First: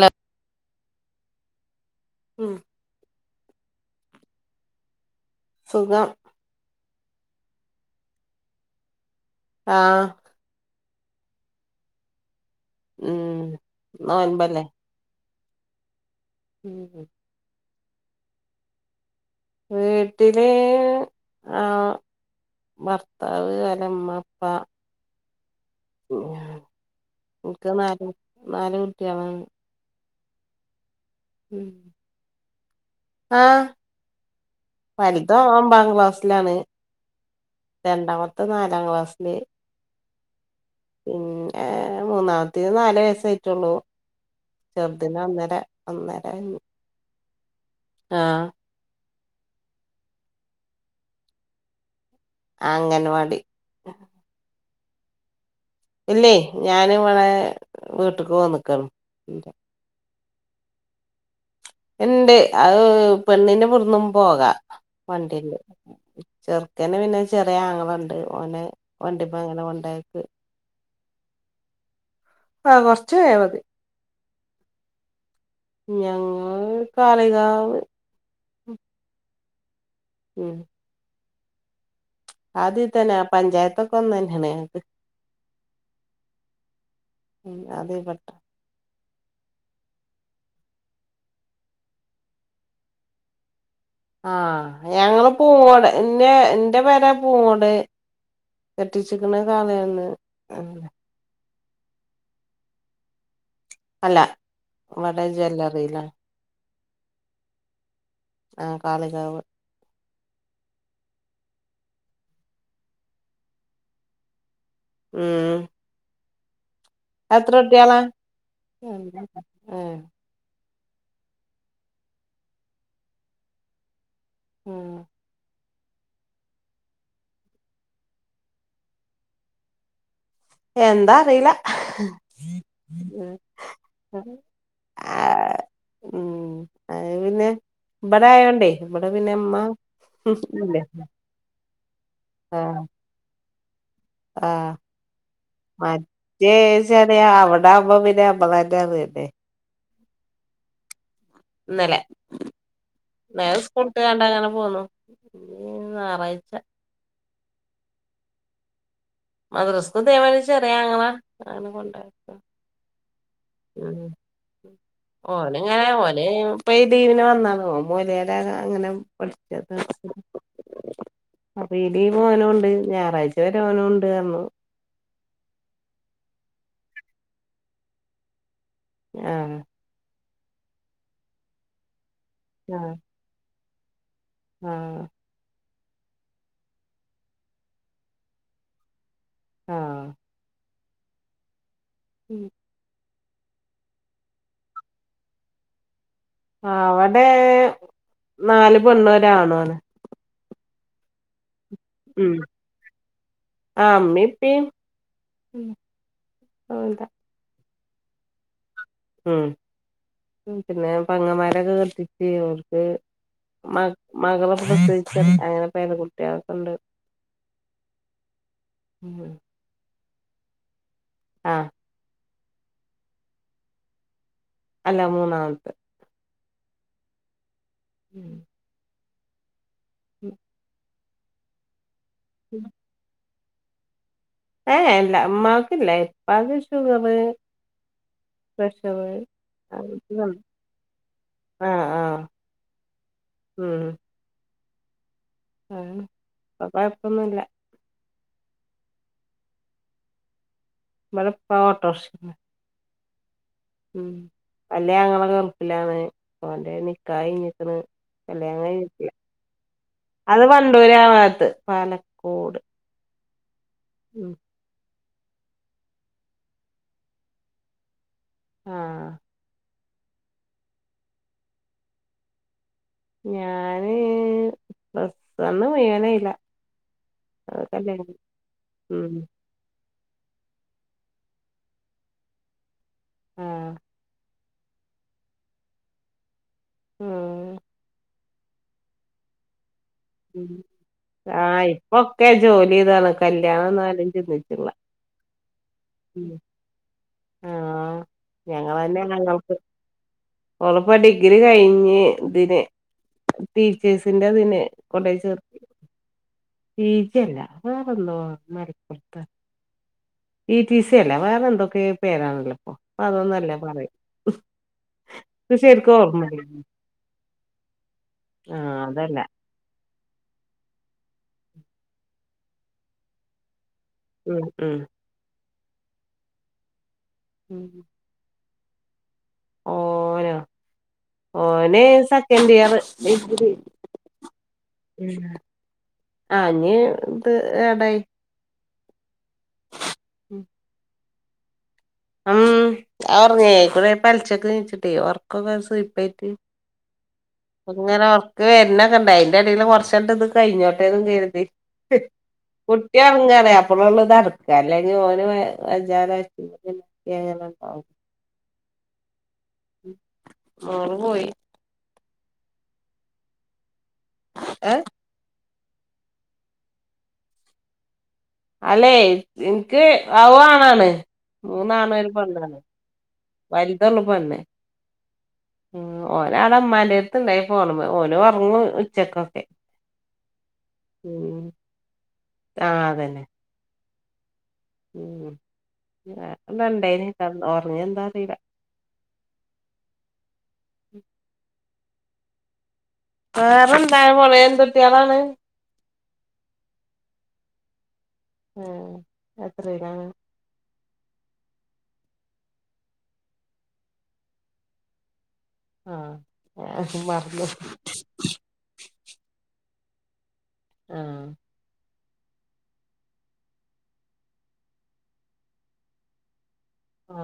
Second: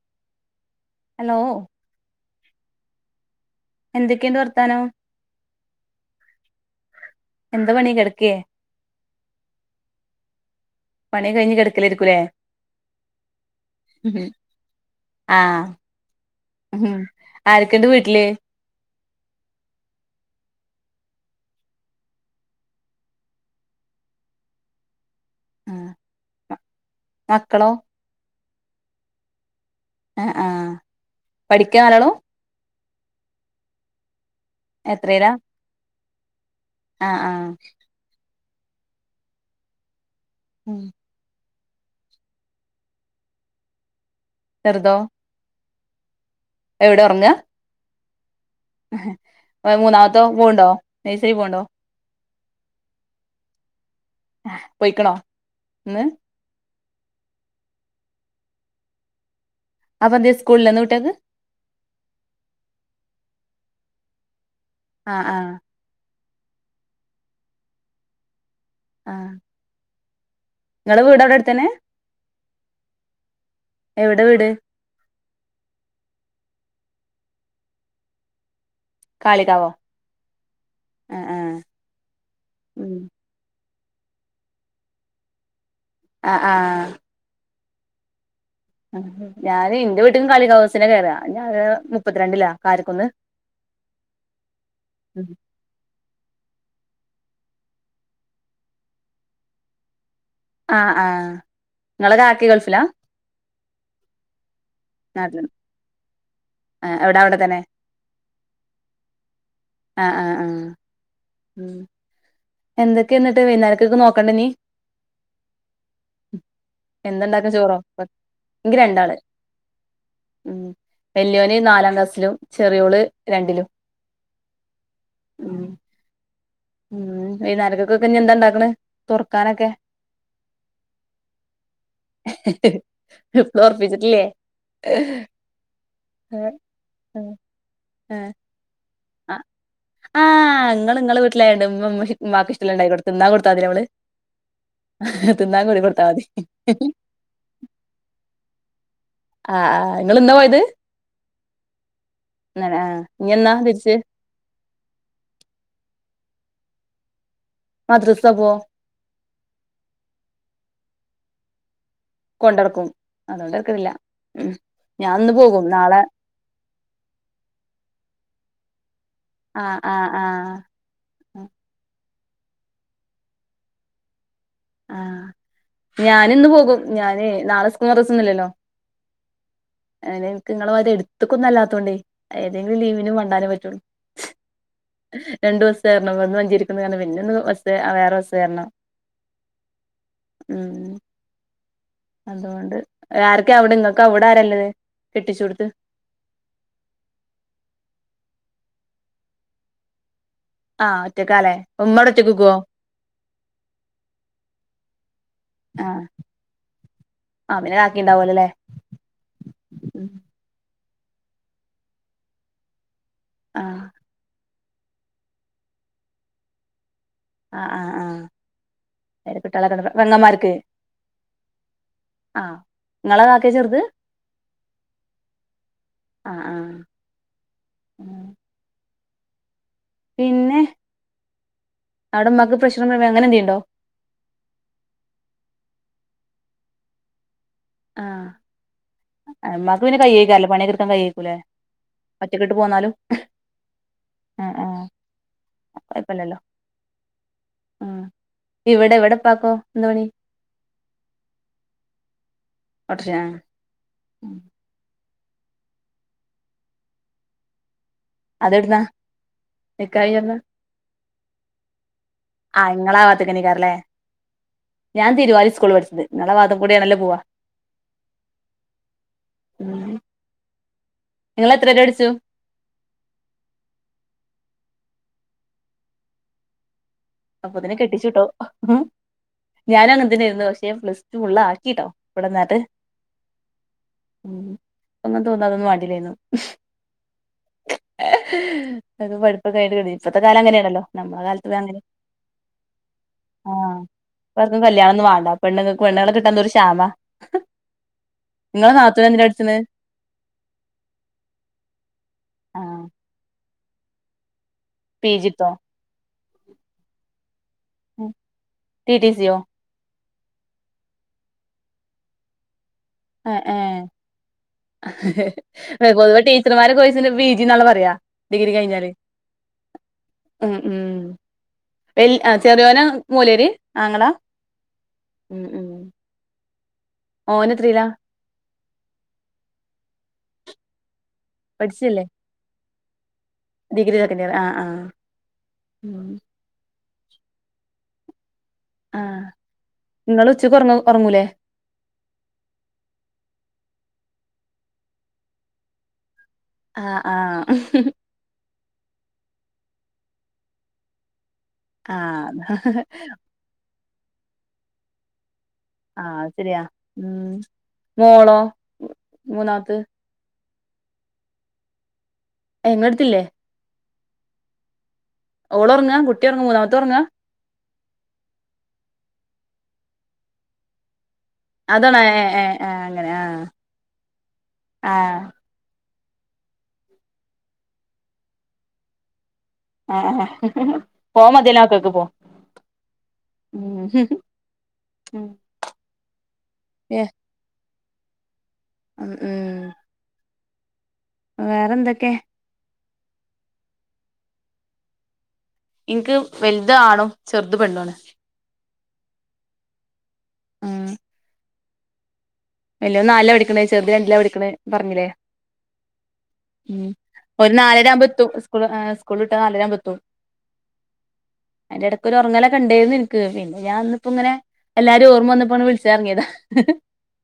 Hello hello ഉം എന്തൊക്കെയണ്ട് വർത്താനോ സുുകം എന്ത പണി കിടക്കേ ആഹ പണി കഴിഞ്ഞ് കിടക്കലരിക്കലേ ഉം ആമ്പല്ലേ ആഹ ഉ ആർക്കണ്ട് വീട്ടില് വീട്ടിലെ ആഹ ഭർത്താവ് അലമ്മപ്പാ ആഹ് മക്കളോ ക്ക് നല് നാാല കുട്ടിയള ആ ആഹ പഠിക്കാ നല്ലളോ ആഹ എത്രയിലാ വലതും ഒമ്പാം ക്ലാസ്സിലാണ് ആഹ് ആഹ് രണ്ടാമത്തെ പത്ത നാലാം ക്ലാസ്സിില് ഉം പിന്നെ മൂന്നാമത്ത നാല വയസായിട്ടുള്ളൂ ചെറുതോ ചെറുദിനെ അന്നേരം അന്നേരം എവിടെ ഉറങ്ങാ ആഹ മൂന്നാമത്തോൻ പോണ്ടോ നഴ്സറി പോണ്ടോ? അംഗൻവാടി. പോയിക്കണോ? ഇന്ന് ഇല്ലേ ഞാനും ഇവിടെ വീട്ടക്ക് വന്നിക്കാണ്. അതെന്തേ സ്കൂളില്ലാ ഇന്ന് കുട്ടികക്ക്? ഇണ്ട് അത് പെണ്ണിന് ഇബുടന്നും പോകാം ആഹ് ആഹ് വണ്ടീയിണ്ട്. ചെറുക്കന് പിന്നെ ചെറിയ ആങ്ങളുണ്ട് ഓനെ ആഹ് വണ്ടിപ്പോ അങ്ങനെ കൊണ്ടെയാക്കും. നിങ്ങളെ വീട് അവിടെ അടുത്തന്നെയാ? ആ കുറച്ച് പോയാ മതി. എവിടെ വീട്? ഞങ്ങൾ കാളികാവ് കാളികാവോ? ഉം ആഹ് ആഹ് ഉം ആദ്യത്തന്നെ ആ പഞ്ചായത്തൊക്കെ ഒന്ന് തന്നെയാണ്. ആ ആഹ് ഉം അതേ പട്ട ഞാന് എന്റെ വീട്ടിക്കും കളികാവ് ബസ്സിനാ കേറാ ഞാന് മുപ്പത്തിരണ്ടിലാ കാര്ക്കുന്ന് ആഹ് ഞങ്ങള് പൂങ്ങോട് എ ന്റെ എന്റെ പേരെ പൂങ്ങോട് കെട്ടിച്ചിക്കുനണ കാളയന്ന്. ആഹ് ആഹ് നിങ്ങളെ കാക്കി ഗൾഫിലാ? അല്ല ഇവിടെ ജ്വല്ലറിയിലാ. ആ എവിട അവിടെ തന്നെ? ആഹ് കാളികാവ്. ആഹ് ആഹ് ആഹ് ഉം എന്തൊക്കെയ എന്നിട്ട് വൈുന്നേരക്കക്ക് നോക്കണ്ടേ ഇനി? ആ എന്തണ്ടാക്കാ ചോറോ? എനിക്ക് രണ്ടാള്. ഏഹ് വെല്യോന് നാലാം ക്ലാസിലും ചെറിയോള് രണ്ടിലും. ഉം ഉം ഉം വൈന്നേരക്കൊക്കെ ഇനി എന്താ ഇണ്ടാക്കണ് തുറക്കാനൊക്കെ? എന്താ അറിയില്ലാ. ഇപ്പളും ഒറപ്പിച്ചിട്ടില്ലേ ആ ഉം അയ് പിന്നെ ഇബടായോണ്ടേ ആ ആഹ് നിങ്ങൾ നിങ്ങളെ വീട്ടിലയോണ്ട് ബഇമ്മ ഇമ്മാക്ക് ആഹ് ഇഷ്ടള്ളണ്ടായി കൊടുത്തു തിന്നാൻ കൊ ടുത്തതിയല്ലോ മ്മള്. ആഹ് മതി മറ്റേച്ചാല് അവിടെ ആകുമ്പ പിന്നെ അമ്മമാ ആ നിങ്ങള് എന്നാ പോയത്? ഇന്നലെ ഇന്നലെ ആഹ് ഇനി എന്നാ തിരിച്ച് സ്കൂളുട്ടു കണ്ടങ്ങനെ പോന്നു. ഴിച്ച. മദ്രസക്കോ? മദ്രസക്കും [unintelligible] ചെറിയ ആങ്ങള അങ്ങനെ കൊണ്ടാ കൊണ്ട നടക്കും അതുകൊണ്ടക്കുന്നില്ല. ഓനങ്ങനെ ഓന പ ഡീവിന് വന്നാല മോലയുടെ അങ്ങനെ ആഹ് ആഹ് ആഹ് ലീവോനുണ്ട് ഞായറാഴ്ച വരെ ഓനും ഉണ്ട്ന്ന് പറഞ്ഞ്. ആഹ് ഞാനിന്ന് പോകും ഞാന് നാളെ സ്കൂ മദ്രസൊന്നുല്ലല്ലോ. ആഹ് അങ്ങനെനക്ക് നിങ്ങളെത് എടുത്തുക്കൊന്ന അല്ലാത്തോണ്ടേ ഏതെങ്കിലും ആഹ് ലീവിനും വണ്ടാലേ പറ്റുള്ളൂ. ആഹ് രണ്ടു ദിവസം. [unintelligible] കേറണം പിന്നെ ഒന്ന് വേറെ ബസ് കേരണം. ആഹ് ഉം അതുകൊണ്ട് ആർക്കെ അവിടെ നിങ്ങക്ക് അവിട ആരല്ലത് കെട്ടിച്ച കൊടുത്ത്- അവിടെ നാല് പെണ്ണൂരാണോ അടെ ആഹ് ഒറ്റക്കാലേ മമ്മോട ഒറ്റക്കക്കുവോ ആ അമ്മ എന്തിയ് ഉണ്ടാവല അല്ലെ ഉം പിന്നെ പെങ്ങന്മാരൊക്കെ കത്തിട്ട് അവർക്ക് ആഹ് മകളെ പ്രസവിച്ച അങ്ങനെ പേരകുട്ടികൾക്കുണ്ട് ആ ആഹ ആഹ പെങ്ങകൻമാർക്ക് ആഹ ആഹ നിങ്ങള ഏറ്റവും ചെറുത് അല്ല മൂന്നാമത്തെ ആ ആ [inaudible] പിന്നെ അവിടമ്മക്ക് പ്രശ്നം അങ്ങനെന്തെയുണ്ടോ ഏല്ല അമ്മാക്കില്ല ഉപ്പാക്ക് ഷുഗറ് ആഹ പ്രഷറ് അമ്മാക്ക് പിന്നെ കയ്യേക്കാല്ലോ പണിയ കിർക്കാൻ കയേക്കൂല്ലേ ഒറ്റക്കെട്ട് പോന്നാലും ഉം ആഹ ആഹ അപ്പ കൊഴപ്പൊന്നുമല്ല ആഹ് ഇവിടെ എവിടെ ഉപ്പാക്കോ എന്ത് മണി ഇവിടെ ഉപ്പാ ഓട്ടോറിക്ഷ ഓട്ടോറിക്ഷ ആ ഉ അല്ലേ ഞങ്ങളെ ഗൾഫിൽലാണ് പോന്റെ നിക്കായിഞ്ഞിക്കന്ന് അതെവിടുന്നാ അട്ട നിക്കാഹ് കഴിഞ്ഞെവിടുന്നാ അത് വണ്ടൂര് ആത്ത് പാല- ആഹ് നിങ്ങളാവാത്ത കനിക്കാറല്ലേ ഉം ഞാൻ തീരുവാലി സ്കൂൾ പഠിച്ചത് നല്ല ഭാഗത്ത്‌ കൂടിയ നല്ല പോവാ ആഹ നിങ്ങൾ എത്ര രൂപക്ക് അടിച്ചു ഞാന് പെട്ടന്ന് പറയാൻ കഴിയില്ല അപ്പൊ ഇതിനെ കെട്ടിച്ചുട്ടോ ഉം ഞാനാണ് ഇതിനരുന്ന് പക്ഷേ പ്ലസ് ടു ഉള്ള ആക്കിട്ടോ ഇവിടെന്നാട്ട് ഉം ഒന്ന തോന്നാതൊന്നും വാണ്ടിലായിന്ന് ഉ അത് പഠിപ്പൊക്കെ ആട്ട് കിട ഇപ്പഴത്തെ കാലം അങ്ങനെയാണല്ലോ നമ്മള കാലത്ത് അങ്ങനെ ഒക്കെ ജോലി ഇതാണ് കല്യാണം എന്നാലും ചിതിച്ചുള്ള പെണ്ണു പെണ്ണകൊ കിട്ടാ എന്ത ഒരു ക്ഷാമ ആഹ് നിങ്ങളെ നാത്തൂന എന്തിനാ പഠിക്കുന്നെ ഉറപ്പ ഡിഗ്രി കഴിഞ്ഞ് ഇതിന് ടീച്ചേഴ്സിന്റെ അതിന്- പിജി ക്കോ പി ജി അല്ല വേറെന്തുവാ ടി ടി മലപ്പുറത്ത് സിയോ ഇ ടി സി അല്ല വേറെ എന്തൊക്കെ പേരാണല്ലോ ഇപ്പൊ ഏഹ് അതൊന്നല്ലേ പറയും ഇത് ശരിക്കും പൊതുവെ ഓർമ്മല്ല ടീച്ചർമ്മാരുടെകോഴ്സിനു പിജിന്നാ പറയാ ഡിഗ്രി ആഹ് കഴിഞ്ഞാല് അതല്ല ഉ ഉ എ ചെറിയോന മൂലര് [unintelligible] ഉം ഉം ഓൻ എത്രയില ഓൻ ഓ ഓനെ പഠിച്ചല്ലേ second year degree second year ആഹ് ആഹ് ഉം ആഞ് ഇത് ഏട ആ നിങ്ങ ഉച്ചക്ക് ഉറങ്ങൂലേ ഉം ഞ്ഞേക്കൂടെ പലശൊക്കെ നീച്ചിട്ടേ ഉറക്കൊക്കെ സപ്പായിട്ട് ആഹ് അങ്ങനെ ഉർക്ക് വരുന്നൊക്കെ ഇണ്ട അയിന്റെ ഇടയിൽ കൊറച്ചണ്ട് ഇത് കഴിഞ്ഞോട്ടേും കരുതി ആഹ് ആഹ് കുട്ടി ഇറങ്ങാന്ന് അപ്പഴള്ളത് അടക്ക അല്ലെ ഓന് വജാന ആഹ് അത് ശരിയാ അങ്ങനെ ഉം ഉണ്ടാവും മൂന്നാത്ത് ആ പോയി എങ്ങടുത്തില്ലേ ഏഹ ഓള ഉറങ്ങാ കുട്ടി ഇറങ്ങ മൂന്നാമത്തെ ഉറങ്ങാ അല്ലെ എനിക്ക് അവുണാണ് മൂന്നാണ അതാണോ ഒരു ഏഹ് ഏഹ് പെണ്ണാണ് ഏഹ് അങ്ങനെ ആഹ് വലുതുള്ള പെണ്ണ ആഹ് ഉ ഓന ആള അമ്മാന്റെത്ത ഇണ്ടായി പോ ഓന് ഉറങ്ങും ഉച്ചക്കൊക്കെ ആഹ പോ മതിനോക്കൊക്കെ പോ ആഹ അതന്നെ ഉ ഉ വണ്ടേനക്ക ഓറഞ്ഞ എന്താ അറിയില്ല അ ഏ ഉ വേറെന്തൊക്കെ ആറെണ്ടായ പോലെ എന്തുൊട്ടിയളാണ് എനിക്ക് വലുത ആണോ ചെറുത് പെണ്ടോണ് ഉം എത്രയട വല്ല നാലാ പടിക്കണേ ചെറുത് രണ്ടില പടിക്കണ പറഞ്ഞില്ലേ ഉ ആഹ് മറന്നു ഒരു നാലര ആവുമ്പോത്തു സ്കൂ സ്ൂളിട്ട് നാലരാൻ പത്തും ആഹ എന്റെ ഇടക്കൊ ഒരു ഉറങ്ങല കണ്ടേരുന്നു എനിക്ക് പിന്നെ ഞാൻന്നിപ്പോ ഇങ്ങനെ എല്ലാരും ഓർമ്മ വന്നപ്പോ വിളിച്ചിറങ്ങിയതാ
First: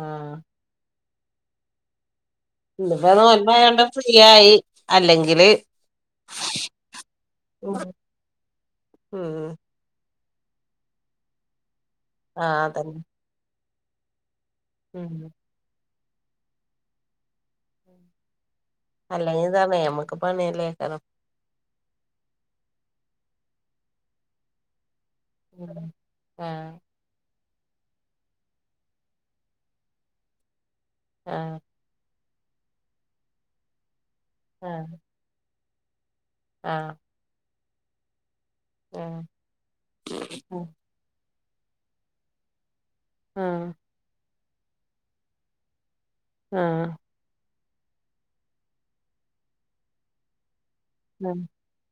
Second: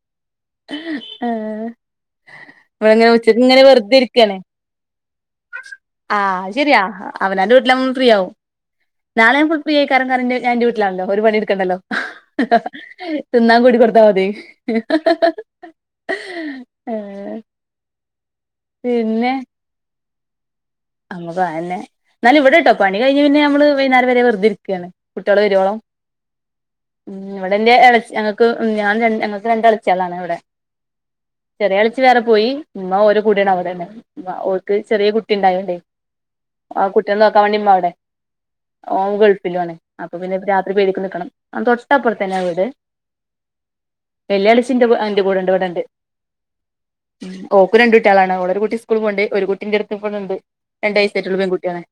ആഹ് ഇപ്പ നോമ്പായോണ്ട ഫ്രീ ഇരിക്കാണ് ആയി അല്ലെങ്കില് ആഹ് ശരിയാ അവനാന്റെ വീട്ടിലന്ന് ഫ്രീ ആവുംും നാളെ ഞ ഉം ഫ്രീ ആയി കറൻ കറിന്റെ ഞാൻ വീട്ടിലാണല്ലോ ഒരു പണി എടുക്കണ്ടല്ലോ ആഹ് അതന്നെ തിന്നാൻ കൂടി കൊടുത്താൽ മതി ഉം ആഹ അല്ലെങ്കീ തണ നമ്മക്ക് പണല്ലേ നമുക്ക്ന്നെ നാല ഇവിടെ കേട്ടോ പണി കഴിഞ്ഞ് പിന്നെ നമ്മ വൈകേര വരെ വെറുതെ ഇരിക്കുകയാണ് കുട്ടികള് വരുവോളോ ആഹ് ഉ ഇവിടെ എന്റെള ഞങ്ങക്ക് ഞാൻ ര ഞങ്ങൾക്ക് രണ്ട് അളിച്ചളാണ് ഇവിടെ ആഹ് ചെറിയ കളിച്ച് വേറെ പോയി ഉമ്മ ഓര കൂടിയാണ് അവിടെണ്ട ഉ ഓർക്ക് ആഹ് ചെറിയ കുട്ടി ഉണ്ടായണ്ടേ ആ ആഹ് കുട്ടിയെ നോക്കാൻ വേണ്ടിമ്മ അവിടെ ഓൻ ആഹ് ഗൾഫിലു ആണ അപ്പൊ പിന്നെ രാത്രി പേടക്ക് നൽക്കണം തൊട്ടപ്പുറത്തന്നെ വീട് ആഹ വെള്ളാളിന്റെ അന്റെ കൂടെ ഉണ്ട് ഇവിടെ ഉണ്ട് ആഹ ഓക്കു രണ്ട കുട്ടികള ആണ്ഓളര കുട്ടി സ്കൂള പോണ്ട് ഒരു കുട്ടിന്റെ അടുത്ത്ും പോുന്നുണ്ട് രണ്ട വയസ്സായിട്ടുള്ള ഉം പെൺകുട്ടിയാണ്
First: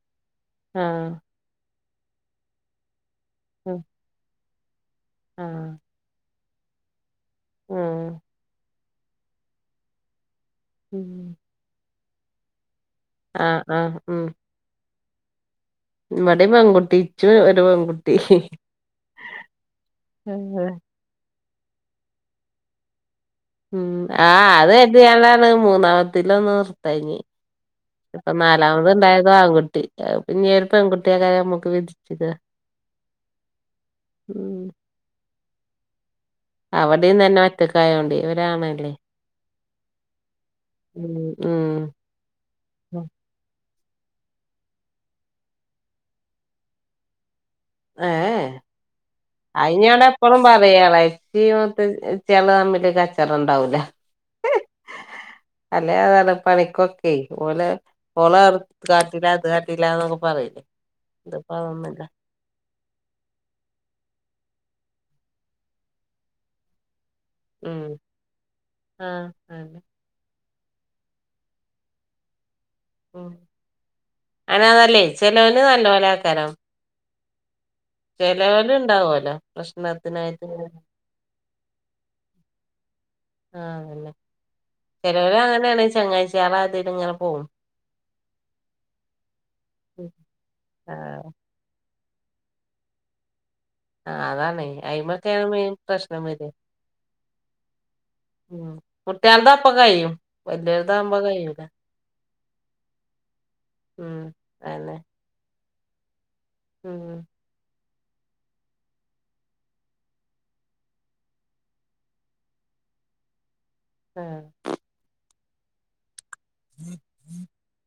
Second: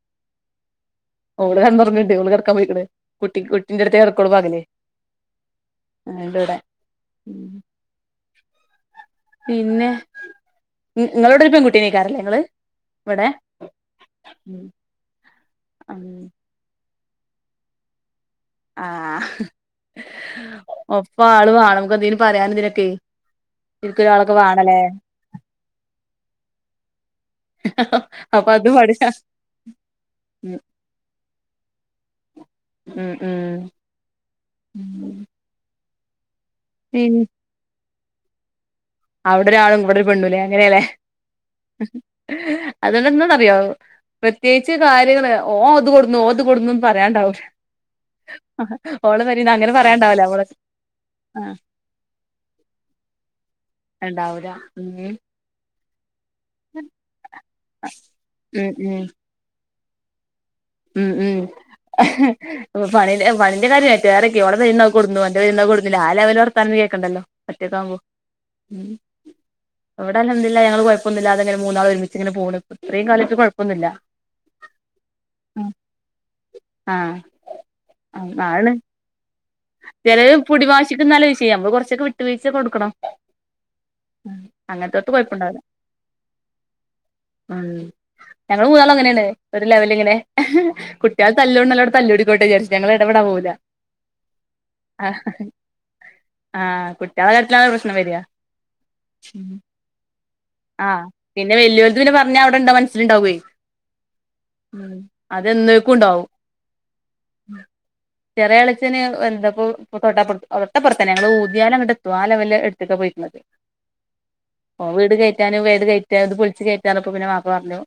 ആഹ് ഓള് കൺ പറഞ്ഞണ്ട് ഓ കറക്കാൻ പോയിണേ കുട്ടി ഉം കുട്ടിന്റെ അടുത്ത് ഹർക്കോൾ ഭാഗല്ലേ അ ഇവിടെ ആഹ പിന്നെ നിങ്ങളോട്രിക്കം കുട്ടീ നക്കാറല്ലേ ങ്ങള് ആഹ് ആഹ ഉ ഇമ്മുടെ പെകുട്ടിിച്ചും ഒരു പെൺകുട്ടി ആഹ ഒപ്പ ആള് വേണം നമക്ക്ന്തീന് പറയാാന ഇതിനൊക്കെ ഉം ശരിക്കും ഒരാളൊക്കെ ആഹ് അത് വേണല്ലേ കട്ടല്ലാണ് മൂന്നാമത്തിലല്ലോന്ന് നിർത്തഴഞ്ഞ ഇപ്പൊ അപ്പൊ അത് നാലാമത് പഠിച്ച ഇണ്ടായത് ആൺകുട്ടി പിന്നെ ഒരു പ പെൺകുട്ടിയ കാര്യ നമ്മുക്ക് വിധിച്ചത് ഉം ഉം ഉം അവിടെന്ന് തന്നെ മറ്റക്കായോണ്ട് ഇവരണല്ലേ അവിടെ ഒരാളും ഇവിടെ ഒരു പെണ്ണുലെ അങ്ങനെയല്ലേ ഉം ഉം അതുകൊണ്ട എന്താ അറിയോ പ്രത്യേകിച്ച് കാര്യങ്ങള് ഓ അത് കൊടുന്നുു ഓ അത് കൊടുന്നുന്ന് പറയണ്ടാവൂില്ല ഹ [unintelligible] അങ്ങനെ അോടെ പറയാണ്ടാവൂല എപ്പഴും ഓള് പറയാളച്ചി ആഹ് മ ചെില തമ്മില് കച്ചടം ഉണ്ടാവൂല ഉണ്ടാവല ഉ അല്ലെ അതാണ് പണിക്കൊക്കെ ഓല ഓള ഉം ഉം കാട്ടില്ല അത് കാട്ടല്ലന്ന്ക്കെ പറയിലേ ഉം ഉം പണി പണന്റെ കാര്യറ്റേൊക്കെ അവിടെൈ കൊടുുന്നു എന്റെറെുന്നാ കൊടുുന്നില്ല ആ ലെവ വത്താനന്ന് കേക്കണ്ടല്ലോ ഉം പറ്റേക്കാ്പോ ഉ ആഹ് അതെ എവിടല്ല ില്ല ഞങ്ങള് കുഴപ്പന്നില്ല അങ്ങെ മൂന്നള ഒരുമിച്ചിങ്ങെ പോ ഉ അനെതല്ലേ ചെിലവന് നല്ല പോലെ ആക്കാരോ ആഹ ചലവല ഉണ്ടാവുമലോ ചില പുൊടി വാശിക്കക്ക് നല്ല ചെയ്യാം നമ്മൾ കൊറച്ചൊക്കെ വിട്ട വീഴിച്ച കൊടുക്കണം ആഹ് അതന്നെ ഉ അങ്ങനത്തെൊക്ക ചെലോര് കൊഴപ്പുണ്ടാവില്ല അങ്ങനെയാണ് ചങ്ങാഴ്ചികളെ അതില് ഇങ്ങനെ പോവും ഉ ഞങ്ങള്ൾ മൂന്നാള അങ്ങനെയാണ് ഒരു ലെവല ഇങ്ങനെ ആഹ് കുട്ടികൾ തല്ലോണ്ടല്ലോ പല്ലൂടിക്കോട്ട് വിരിു ഞങ്ങള് ഇടാ പോകില്ല ആ അതാാണ് അയി്മക്കെയാണ് മെൻ പ്രശ്നം വര് ആഹ് കുട്ടികളെ കാര്യത്തിലാണ് പ്രശ്നം വരിക ഉ കുട്ടിയൽതാ അപ്പൊ കയും ആഹ് പിന്നെ വെല്ലുവിളതുവിെ പറഞ്ഞ അവിടെ എന്താ മനസ്സിലുണ്ടാവേ ഉം അതന്നെ അതെന്തക്കും ഉണ്ടാവും ഉം ചെറിയ അളിച്ചന് എന്തപ്പ തൊട്ടപ്പറ തട്ടപ്പുറത്തന്ന ഞങ്ങള് ഊതിയാലും അ കിട്ടത്തും ആാല വല്ല എടുക്ക ക ആഹ് ക ഇത് പളിച്ച് കയറ്റാറപ്പൊ പിന്നെ മാപ്പ പറഞ്ഞു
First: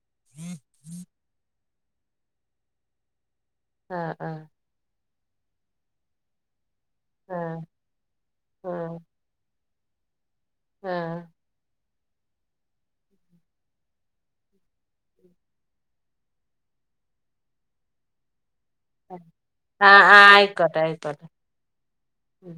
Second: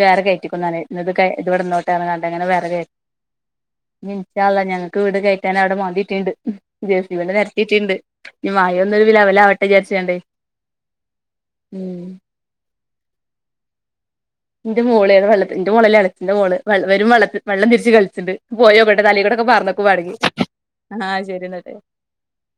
വേ കയറ്റിക്കുന്നന്നാണ് ഇ ഇവിടെോ ട്ട കണ്ട് അങ്ങനെ വറ കയ ആഹ് മിച്ചല്ല ഞങ്ങക്ക് വീട് കയറ്റൻ അവിടെ മതിട്ടുണ്ട് ജേഴ്സി വടെ ആഹ് നിരത്തിയിട്ടിുണ്ട് ഇ മായ ഒന്നൊരു വില അവല്ല അവട്ടെ വിചാരിച്ചണ്ടേ ആഹ ഉം എന്റെ മോളാണ് വെള്ളത്തി എന്റെ മളല്ലെ അണച്ചിന്റെ മോള് വര വള്ള വെള്ളംതിരിച്ച് കളിച്ചിുണ്ട് പോയോക്കട്ടെ ആഹ് തല കോട്ടൊക്കെ പറന്നക്കും ആഹ് ആഹ് പാടകി ആയിക്കോട്ടെ ആഹ ആയിക്കോട്ടെ ശരി എന്നട്ടെ ഉം